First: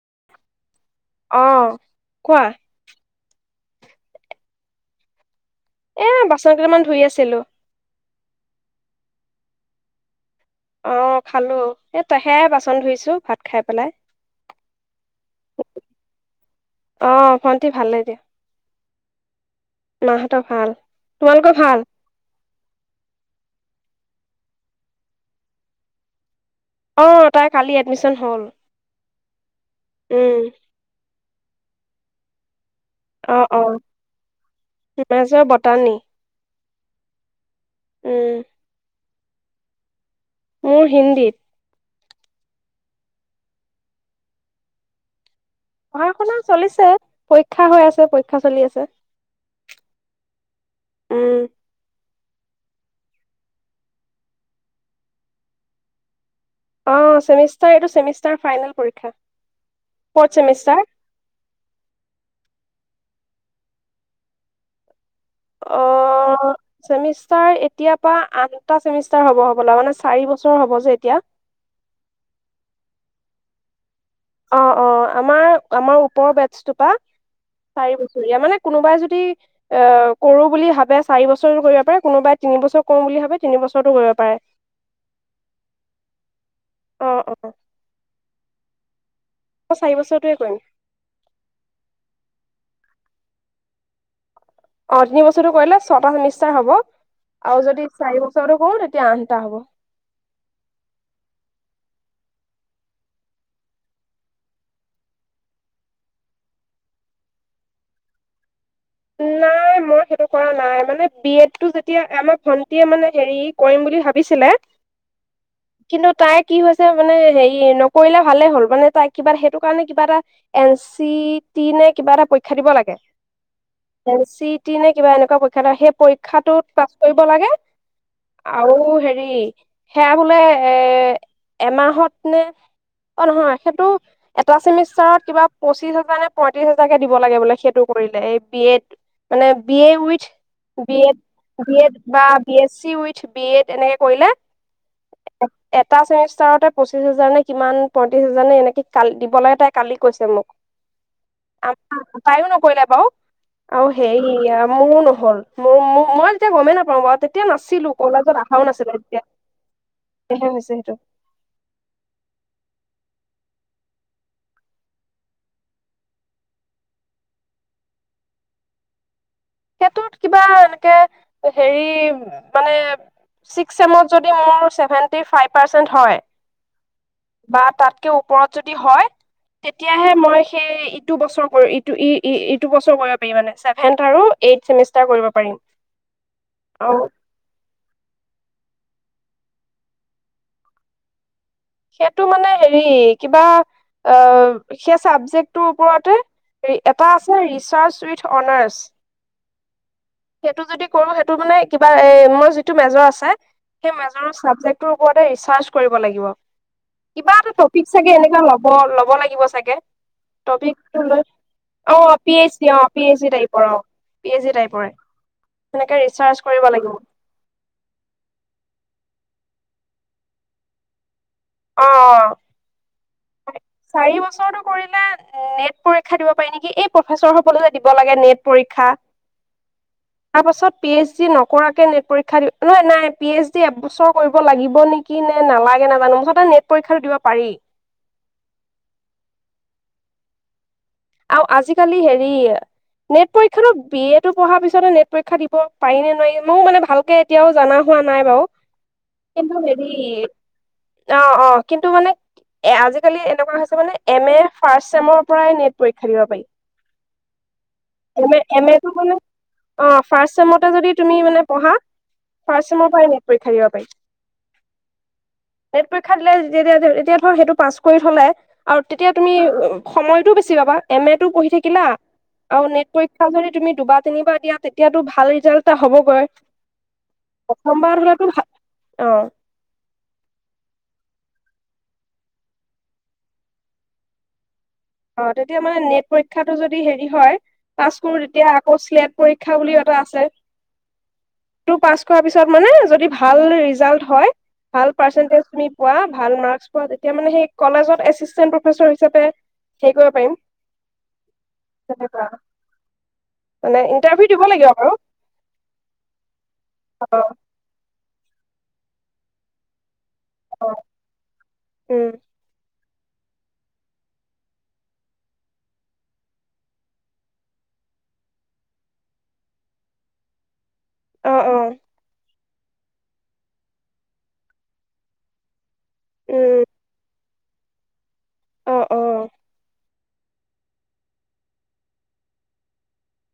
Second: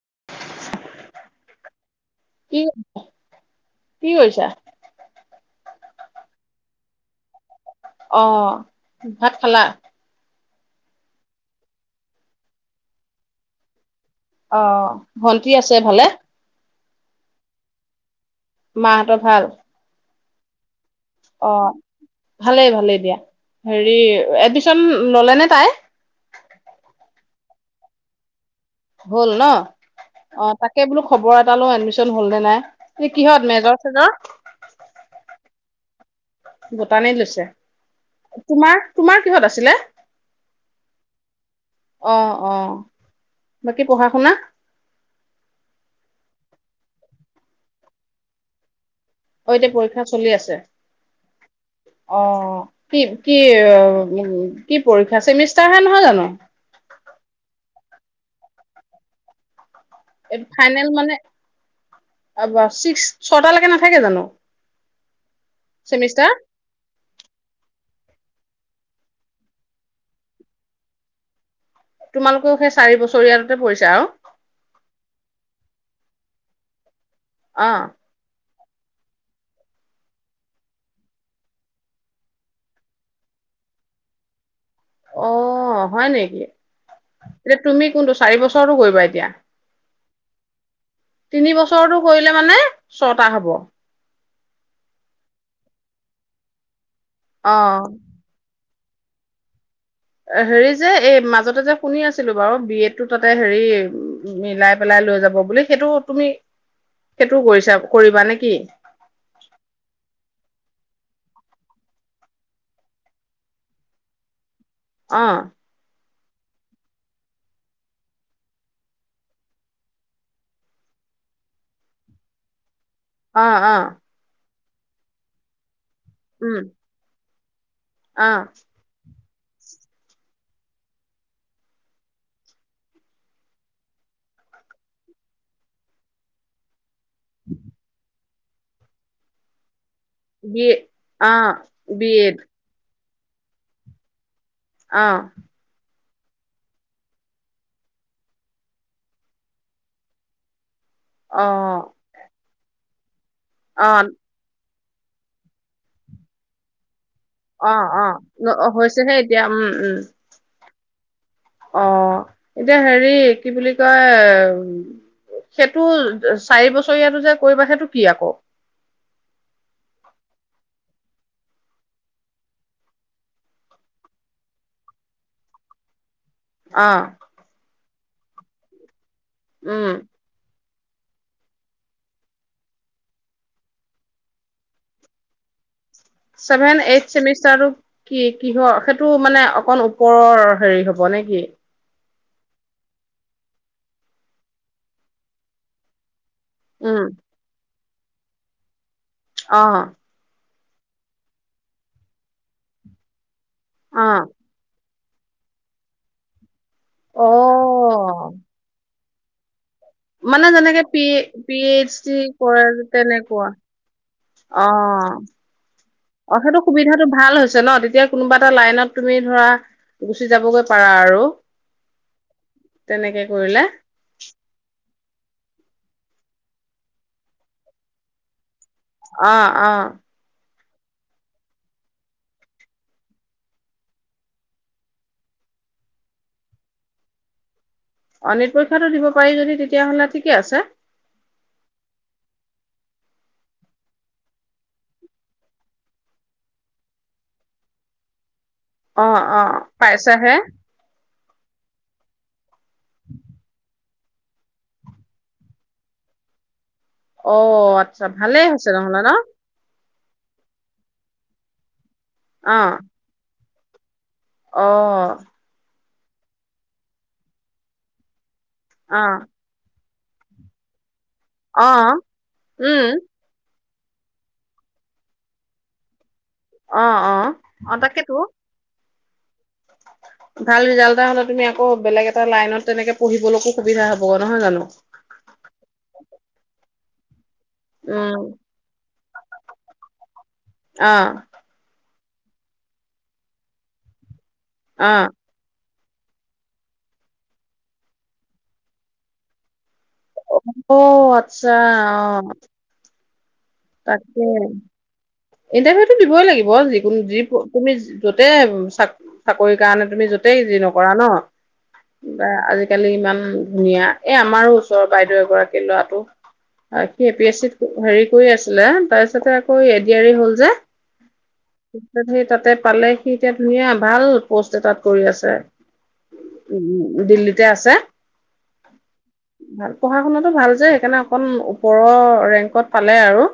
[unintelligible] অ'। কোৱা কি কি কৰিছা? এ বাচন কেইটামান ধুই আছিলো। অ' ভাত খালা? অ' খালো, এই-তা সেইয়াই বাচন ধুইছো, ভাত খাই পেলাই। অ' ভন্টি আছে ভালে? অ' ভণ্টি ভালে দিয়া। মাহঁতৰ ভাল? মাহঁতৰ ভাল। তোমালোকৰ অ', ভাল ভালেই ভালেই দিয়া। হেৰি এডমিশন ললে নে তাই অ তাই কালি এডমিশন হ'ল হল ন উম অ তাকে বোলো খবৰ এটা লও এডমিশন হ'ল নে নাই এই কিহত অ', মেজৰ চেজৰ? অ', মেজৰ বতানী ভূটানিত লৈছে তোমাৰ তোমাৰ কিহত আছিলে? মোৰ হিন্দীত। অ অ বাকী পঢ়া শুনা পঢ়া সূনা চলিছে পৰীক্ষা হৈ আছে, পৰীক্ষা চলি আছে। অ' এতিয়া পৰীক্ষা চলি আছে। উম অ' কি কি কি পৰীক্ষা চেমিষ্টাৰ হে নহয় জানো অ', ছেমিষ্টাৰ এইটো, ছেমিষ্টাৰ ফাইনেল পৰীক্ষা। ফৰ্থ এইটো চেমিষ্টাৰ ফাইনেল মানে? ছিক্স ছটালৈকে নাথাকে জানো অ চেমিষ্টাৰ চেমিষ্টাৰ এতিয়া তা আঠটা চেমিষ্টাৰ হব হ'ব ল মানে চাৰি বছৰ হ'ব যে এতিয়া তোমালোকও সেই চাৰি বছৰয়ালতে পৰিছে আৰু। অ অ আমাৰ আমাৰ ওপৰৰ বেটছটোপা চাৰি অ বছৰীয়া মানে কোনোবাই যদি অ কৰো বুলি ভাবে চাৰি বছৰো কৰিব পাৰে কোনোবাই তিন বছৰ কৰো বুলি ভাবে তিন বছৰতো কৰিব পাৰে অ', হয় নেকি। অ অ এতিয়া তুমি কোনটো চাৰি বছ ওো কৰিবা এতিয়া মই চাৰি বছৰৰতহে কৰিম তিনি বছৰটো কৰিলে মানে ছটা হ'ব। অ তিনি বছতৰটা কৰিলে ছটা চেমিষ্টাৰ হব অ আৰু যদি চাৰি বছৰ কৰো তে আট টা হব হেৰি যে এই মাজতে যে শুনি আছিলোঁ বাৰু। বি এডটো তাতে হেৰি মিলাই পেলাই লৈ যাব বুলি, সেইটো তুমি সেইটোও কৰিছা কৰিবা নেকি? নাই মই সেইটো কৰা নাই মানে বি এডটো যেতিয়া আমাৰ ভন্টিয়ে মানে হেৰি কৰিম বুলি ভাবিছিলে অহ। কিন্তু তাই কি হৈছে মানে হেৰি নকৰিলে ভালে হ'ল মানে তাই কিবা সেইটো কাৰণে কিবা এটা এন চি টি নে কিবা এটা পৰীক্ষা দিব লাগে অ অ কি নে কিবা এনেুৱা পৰক্ষা সে উম পৰীক্ষাটোত পাছ কৰিব লাগে অ আৰু হেৰি সেই সেয়া বোলে এ, এমাহত নে অ', নহয় সেইটো এটা চেমিষ্টাৰত কিবা পঁচিশ হাজাৰ নে পয়ত্ৰিশ হাজ জাকে দিব লাগে বোলে সেইটো কৰিলে এই বি এ মানে B A with B uh Ed বা এচি উথ বি এড এনেকে কৰিলা। আহ এটা চেমিষ্টাৰতে পঁচিশ হাজাৰ নে কিমান পঁয়ত্ৰি হাজাৰ নে এনেকে কাল দিব লাগে তাই কালি কৈছে মোক অ তাইো নকৈলো বাও অ আৰু হেৰি [inaudible] মোৰো নহ'ল মোৰ মই তেতিয়া গমেই নাপাওঁ বাৰু তেতিয়া অ নাছিলো কলেজত অহাও অ নাছিলো হৈছেহে তেতিয়া এতিয়া উম উম সয়াহে হৈছে সেইটো অ এতিয়া হেৰি কি বুলি কয় সেইটো চাৰি বছৰীয়াটো যে কৰিবা সেইটো কি আকৌ সেইটোত কিবা এনেকে হেৰি মানে, চিক্স ছেমত যদি মোৰ চেভেনটি ফাইভ পাৰ্চেণ্ট হয় অ বা তাত ওপৰত যদি হয় উম তেতিয়াহে মই সেই ইটো বছৰ ইটো ই ই ইটো বছৰ ম পাৰি মানে চছেভেন্থ আৰু এইথ চেমিষ্টাৰ কৰিব পাৰিম। ছেভেন আৰু এইছেমিষ্টাৰ কি কিহৰ সেইটো মানে অকণ ওপৰৰ হেৰি হ'ব নেকি? সেইটো মানে হেৰি কিবা অ সেই চাবজেক্ট তোৰ ওপৰতে উম এটা আছে ৰিচাৰ্চ ত্ৰিত অনাৰ্ছ অ'। সেইটো যদি কৰো সেইটো মানে কিবা এ মই যিটো মেজৰ আছে সেই অ মাজৰ চাবজেক ল অ কিবা এটা টপিক চাগে এনেকুৱা ল'ব ল হ লাগিব চাগে মানে যেনেকে পি পি এইচ ট অ ডি পি কৰে এইচি অ পি এইচি তেনেকুৱা টাইপ অ পি এইচি টাইপ অ', সেইটো সুবিধাটো ভাল হৈছে ন'। তেতিয়া কোনোবা এটা লাইনত তুমি ধৰা গুচি যাবগৈ পাৰা আৰু অ', তেনেকে কৰিলে চাৰি বছৰটো কৰিলে এ, নেট পৰীক্ষা দিব পাৰি নেকি? এই প্ৰফেচৰ হ'বলৈ দিব লাগে নেট পৰীক্ষা অ অ তাৰপাছত পি এচ ডি নকৰাকে নেট পৰীক্ষা দি নহয়, নাই পি এচ ডি এবছৰ কৰিব লাগিব নেকি নে নালাগে নাজানো - নেট পৰীক্ষা দিব পাৰি। অ নেট পৰীক্ষাটো দিব পাৰি যদি তেতিয়াহ'লে ঠিকে আছে। আৰু আজিকালি হেৰি নেট পৰীক্ষাতো বি এ টো পঢ়াৰ পিছত নেট পৰীক্ষা দিব পাৰি নে নোৱাৰি ময় মানে ভালকে এতিয়াও জনা হোৱা নাই বাৰু। অ' কিন্তু অ' হেৰি পাইছা হে। অ' অ' কিন্তু মানে এ আজিকালি এনেকুৱা হৈছে মানে- এম এ ফাৰ্ষ্ট চেমৰ পৰাই নেট- পৰীক্ষা দিব পাৰি। অ' আচ্ছা এম এ ভালেই এম হৈছে এটো নহলে ন। মানে অ', ফাৰ্ষ্ট ছেমতে যদি তুমি মানে পঢ়া- অ ফাষ্ট চেমৰ পৰাই নেট পৰীক্ষা দিব পাৰি। অ' নেট পৰীক্ষা দিলে যেতিয়া এতিয়া ধৰ সেইটো পাছ কৰি থ'লে- আৰু অ তেতিয়া তুমি উ- সময়টো বে ছি পাবা। এম এ টো পঢ়ি অ থাকিলা আৰু নেট উম পৰীক্ষা যদি তুমি দুবাৰ তিনিবাৰ দিয়া তেতিয়াতো ভাল ৰিজাল্ট এটা হ'বগৈ। অ', অ', অ', তাকেতো। আহ। ভাল ৰিজাল্ট এটা হ'লে তুমি আকৌ বেলেগ এটা লাইনত তেনেকে পঢ়িবলৈকো সুবিধা হ'বগ নহয় জানো? অ', তেতিয়া মানে নেট পৰীক্ষাটো যদি হেৰি হয় পাছ কৰো উম তেতিয়া আকৌ চিলেক্ট পৰীক্ষা বুলিও এটা আছে। আহ। টো পাছ কৰাৰ পিছত মানে যদি ভাল ৰিজাল্ট হয় ভাল অ পাৰ্চেনটেজ তুমি পোৱা ভাল মাৰ্ক্স তেতিয়া মানে সেই কলেজত এচিষ্টেণ্ট প্ৰফেছৰ হিচাপে হেৰি কৰিব পাৰিম অ', আচ্ছা অহ। তেনেকুৱা মানে তাকে, ইণ্টাৰভিউ দিব লাগিব বাৰু ইণ্টাৰভিউতটো দিবই লাগিব যিকোন-যি অ তুমি যতে চা চাকৰি কাৰণে তুমি য তেই জি অ নকৰা ন' উম [inaudible] কালি ইমান ধুনীয়া এ, আমাৰো ওচৰৰ বাইদেউ এগৰাকী ল'ৰাটো অ, সি এ পি এছচিত হেৰি কৰি আছিলে তাৰপিছতে আকৌ এ ডি আৰ ই হ'ল যে। অ অ সেই তাতে পালে সি, এতিয়া ধুনীয়া ভাল প'ষ্ট এটাত কৰি আছে। উম উম-উম দিল্লীত [unintelligible] আছে। অ অ ভাল পঢ়া শুনাতও ভাল যে সেইকাৰণে অকণ ওপৰৰ ৰেংকত পালে আৰু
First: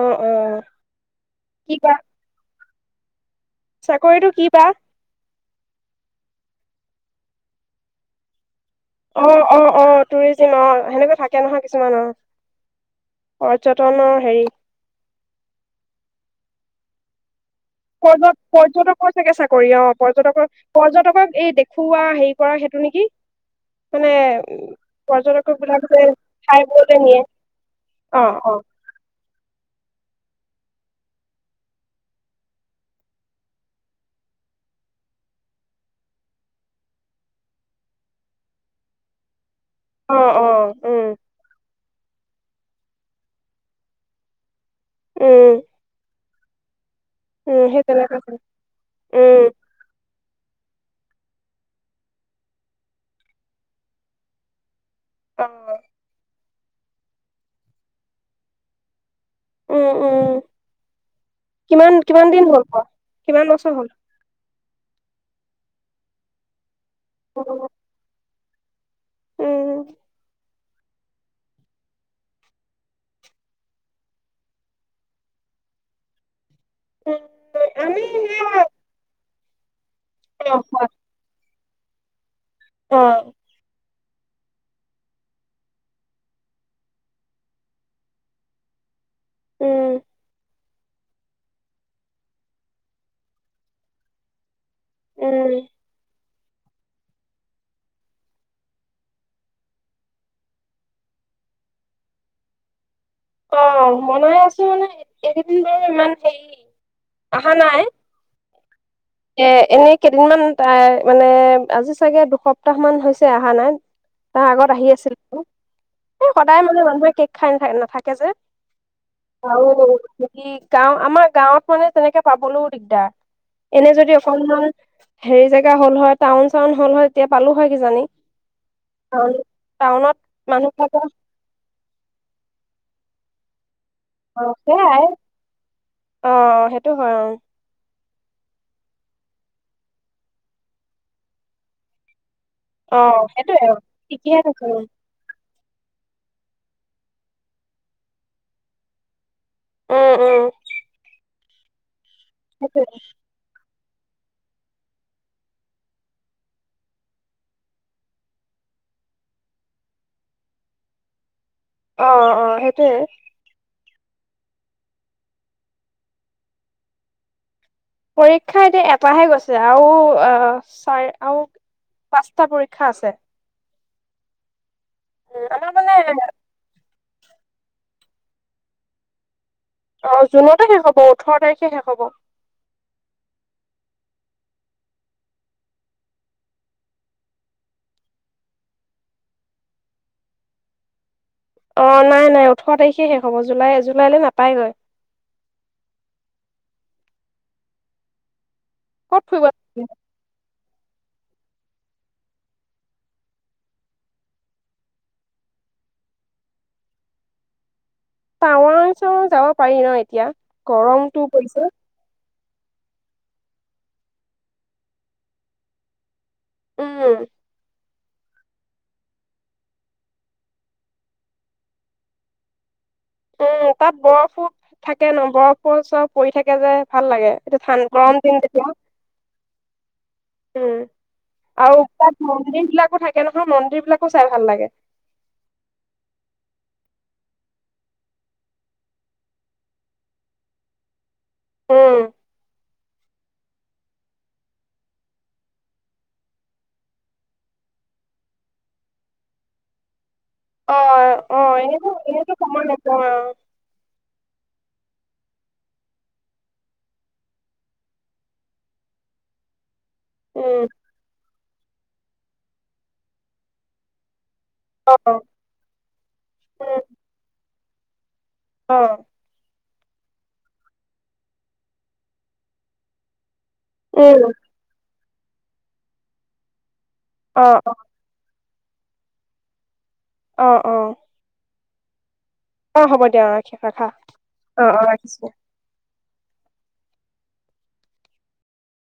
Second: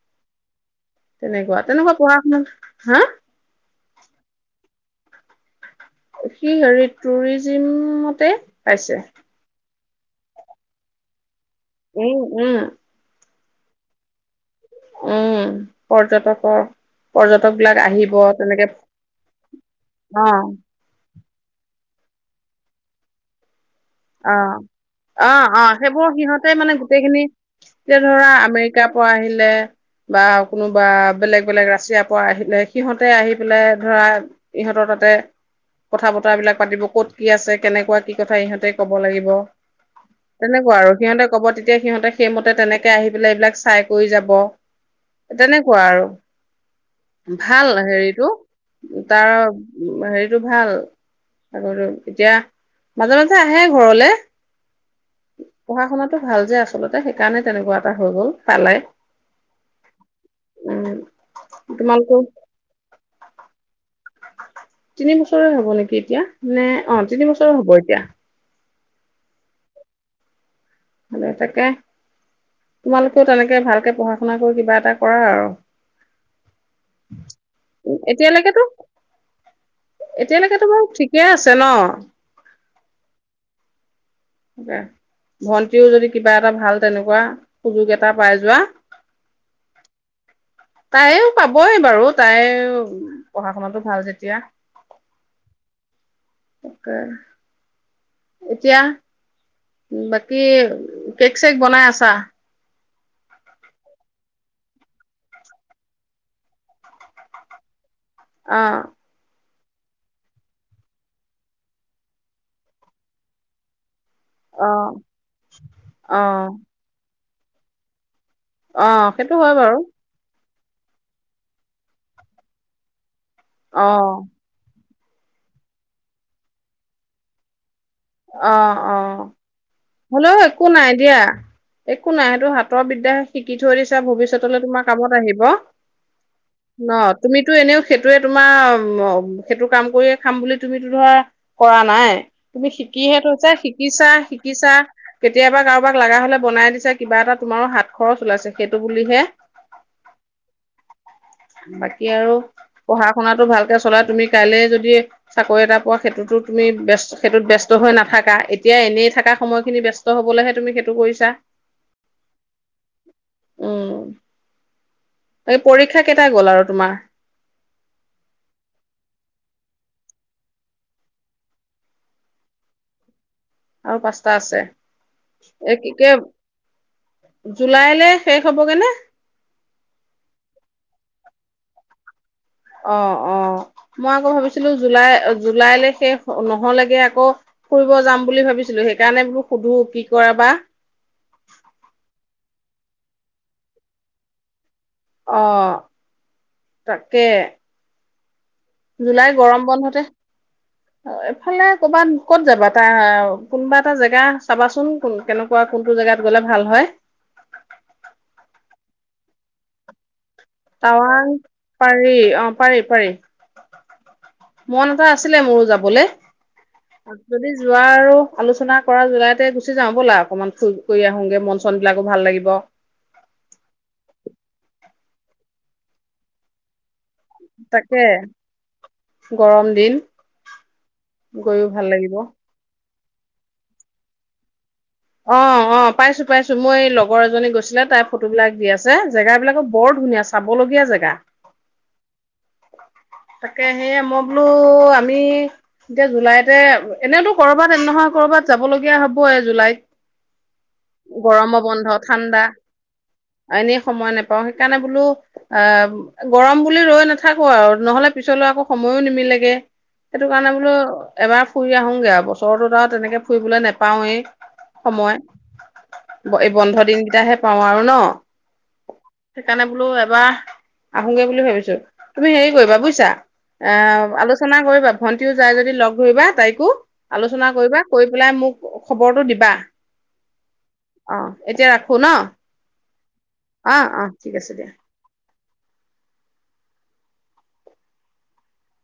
অ', - অ ', তেনেকুৱা- তেনেকুৱা, পঢ়া -শুনা হা', চাকৰিতো কিবা? সি ', হেৰি টুৰিজিমতে, পাইছে অ-অ অ', টুৰিজিম অ', হেনেকে থাকে। থাকে নহয় কিছুমানৰ, উম উম পৰ্যটনৰ হেৰি, - উম', পৰ্যটকৰ পৰ্যট, - পৰ্য পৰ্যটকৰ চাগে চাকৰি অ পৰ্যটকৰ পৰ্যটকক এই দে খোৱা হেৰি কৰা সেইটো নেকি? মানে অ', উম, পৰ্যটকক -অ-অ বিলাক যে সেইবোৰ সিহঁতে মানে ঠাইবোৰলে নিয়ে গোটেইখিনি এতিয়া অ ধৰা, অ আমেৰিকাৰ পৰা আহিলে বা, কোনোবা বেলেগ -বেলেগ ৰাছিয়াৰ পৰা আহিলে, সিহঁতে আহি পেলাই ধৰা ইহঁতৰ তাতে কথা -বতৰা বিলাক পাতিব ক'ত কি আছে কেনেকুৱা কি কথা ইহঁতে, ক'ব লাগিব। অ অ তেনেকুৱা আৰু উম সিহঁতে ক'ব তেতিয়া সিহঁতে, সেইমতে তেনেকে আহি পেলাই এইবিলাক চাই কৰি যাব। উম তেনেকুৱা আৰু উম ভাল সেই তেনেকুৱা হেৰিটো, চাগে। তাৰ উম হেৰিটো, ভাল এতিয়া মাজে -মাজে আ, হে ঘৰলে। অ পঢ়া - শুনাটো ভাল যে আছ আচলতে সেইকাৰণে তেনেকুৱা এটা হৈ গ'ল তালে। উম', - ওম', তোমালোকৰ কিমান-কিমান দিন হ'ল ক', কিমান বছৰ হ'ল? তিনি বছৰে হব নেকি এতিয়া মানে, অ ', -তিনি বছৰ হ'ব এতিয়া। উম মানে তাকে তোমালোকেও তেনেকে ভালকে পঢ়া- শুনা কৰি, কিবা এটা কৰা আৰু। উ আমি এতিয়ালৈকে সেয়া তো এতিয়ালৈকেতো বাৰু ঠিকে আছো তেন অ তাকে ভন্টিও যদি কিবা এটা ভাল তেনেকুৱা সুযোগ এটা পাই যোৱা। উম। তাইও পাবই বাৰু তাই পঢ়া শুনাটো ভাল যেতিয়া। উম। তাকে এতিয়া বাকী কেক চেক বনাই আছা অ বনাই আছো মানে এইকেইদিন বাৰু ইমান হেৰি অহা নাই। অ এ এনে কেইদিনমান এ মানে আজি চাগে দুসপ্তাহ মান হৈছে অহা নাই। তাৰ অ আগত আহি আছিল এবো অ সদায় মানে মানুহে কেক খাই থ নাথাকে। যে অ সেইটো হয় আৰু বাৰু কি গাঁও আমাৰ গাঁৱ ফনে তেনেকে পাবলৈও দিগদাৰ। অ এনে যদি অকমান হেৰি জেগা হল টাউন চাউন হল হয় তেতিয়া পালো হয়। কিজানি অ অ টাউনত হ'লেও একো নাই মানুহবিলাকৰ দিয়া একো নাই সেইটো হাতৰ বিদ্যা। শিকি থৈ দিছ অ ভৱিষ্যতলৈ তোমাৰ সেয়াই কামত আহিব অ ন সেইটো হয় অ তুমিতো এনেওে সি সেইটোয়ে তোমাৰ অ সেইটো কাম কৰিয়ে খাম বুলি তুমিতো ধৰা কৰা নাই তুমি কি অ সেইটো যে সেইটোয়ে শিকিছা শিকিহে থৈছো শিকিছা কেতিয়াবা কাৰোবাক লগা হলে বনাই দিছে কিবা এটা তোমাৰো হাত খৰচ ওলাইছে সেইটো বুলিহে। উম উম বা এতিয়া আৰু সেইটোয়ে পঢ়া-শুনা টো ভালকে। চলা তুমি কাইলে যদি চাকৰি এটা পোৱা সেইটোতো তুমি ব্যচ সেইটোত ব্যস্ত। ব্যস্ত হৈ নাথাকা এতিয়া এনেই থকা সময়খিনি ব্যস্ত হ'বলৈ হে তুমি সেইটো কৰিছা। অ অ সেইটোয়ে। এই পৰীক্ষা কেইটা গ'ল আৰু তোমাৰ। পৰীক্ষা এতিয়া এটাহে গৈছে আৰু আহ চাৰ আৰু পাঁচটা পৰীক্ষা আছে। আৰু পাঁচটা আছে। উম আমাৰ এক মানে কে। জুলাইলৈ শেষ হ'বগে নে? অ জুনতে শেষ হ'ব ওঠৰ তাৰিখে শেষ হ'ব। অ অ মই আকৌ ভাবিছিলো জুলাই জুলাইলৈ শেষ নহ'লেগে আকৌ ফুৰিব যাম বুলি ভাবিছিলো সেইকাৰণে বোলো সুধো কি কৰা বা। অ নাই নাই ওঠৰ তাৰিখে শেষ হ'ব জুলাই জুলাইলৈ নাপায়গৈ। আহ তাকে। ক'ত জুলাই ফুৰিব গৰম বন্ধতে এফালে কৰ'বাত ক'ত যাবা এটা কোনোবা এটা জেগা চাবাচোনো ন কেনেকুৱা কোনটো জেগাত গলে ভাল হয় টাৱাং চাৱাং যাব পাৰি ন এতিয়া। গৰমটো তাৱাং পৰিছে পাৰি অ পাৰি পাৰি মন এটা আছিলে মোৰো যাবলে। উম আ, যদি যোৱা আৰু আলোচনা কৰা জলাইতে গুচি যাওঁ ব'লা অকনমান ফু-ফুৰি কৰি আহোগে মন চন বিলাকো ভাল লাগিব। উম, তাত বৰফো থাকে ন' বৰফো চব পৰি থাকে যে। ভাল লাগে, এইটো তাকে ঠান-গৰম দিন তেতিয়া। গৰম দিন। উম, গৈও আৰু ভাল লাগিব [unintelligible] মন্দিৰ বিলাকো থাক তাকে নহয় মন্দিৰ বিলাকো চাই ভাল লাগে। অ', অ', পাইছোঁ পাইছোঁ মোৰ এই লগৰ এজনী গৈছিলে, তাই ফটোবিলাক দি আছে। জেগাবিলাকো বৰ ধুনীয়া চাবলগীয়া জেগা। হম। তাকে সেয়ে মই বোলো আমি এতিয়া জুলাইতে, এনেওতো কৰবাত এ, নহয় কৰবাত যাব লগীয়া হ'বই জুলাইত। অ অ গৰমো বন্ধ এনেতো এনেতো ঠাণ্ডা, সময় নাপাওঁ এনেই সময় নেপাওঁ সেইকাৰণে বোলো অ', গৰম বুলি ৰৈ নাথাকো আৰু নহ'লে পিছলৈ আকৌ সময়ো নিমিলেগে। সেইটো কাৰণে উম বোলো এবাৰ ফুৰি আহোগে আৰু বছৰৰতত আৰু তেনেকে ফুৰিবলৈ নেপাওঁৱেই। অ সময়, এ, বন্ধ উম দিনকেইটাহে পাওঁ আৰু ন'। অ সেইকাৰণে বোলো এবাৰ আহোগে বুলি ভাবিছো। তুমি হেৰি কৰিবা বুজিছা অ' উম আলোচনা কৰিবা। ভণ্টিও যায় যদি লগ ধৰিবা তাইকো। অ আলোচনা অ কৰিবা কৰি পেলাই মোক খবৰটো দিবা। অ' এতিয়া ৰাখ শুনা। অ' হ'ব দিয়া অ' ৰাখি ৰাখা আছে দিয়া অ' অ' ৰাখিছো।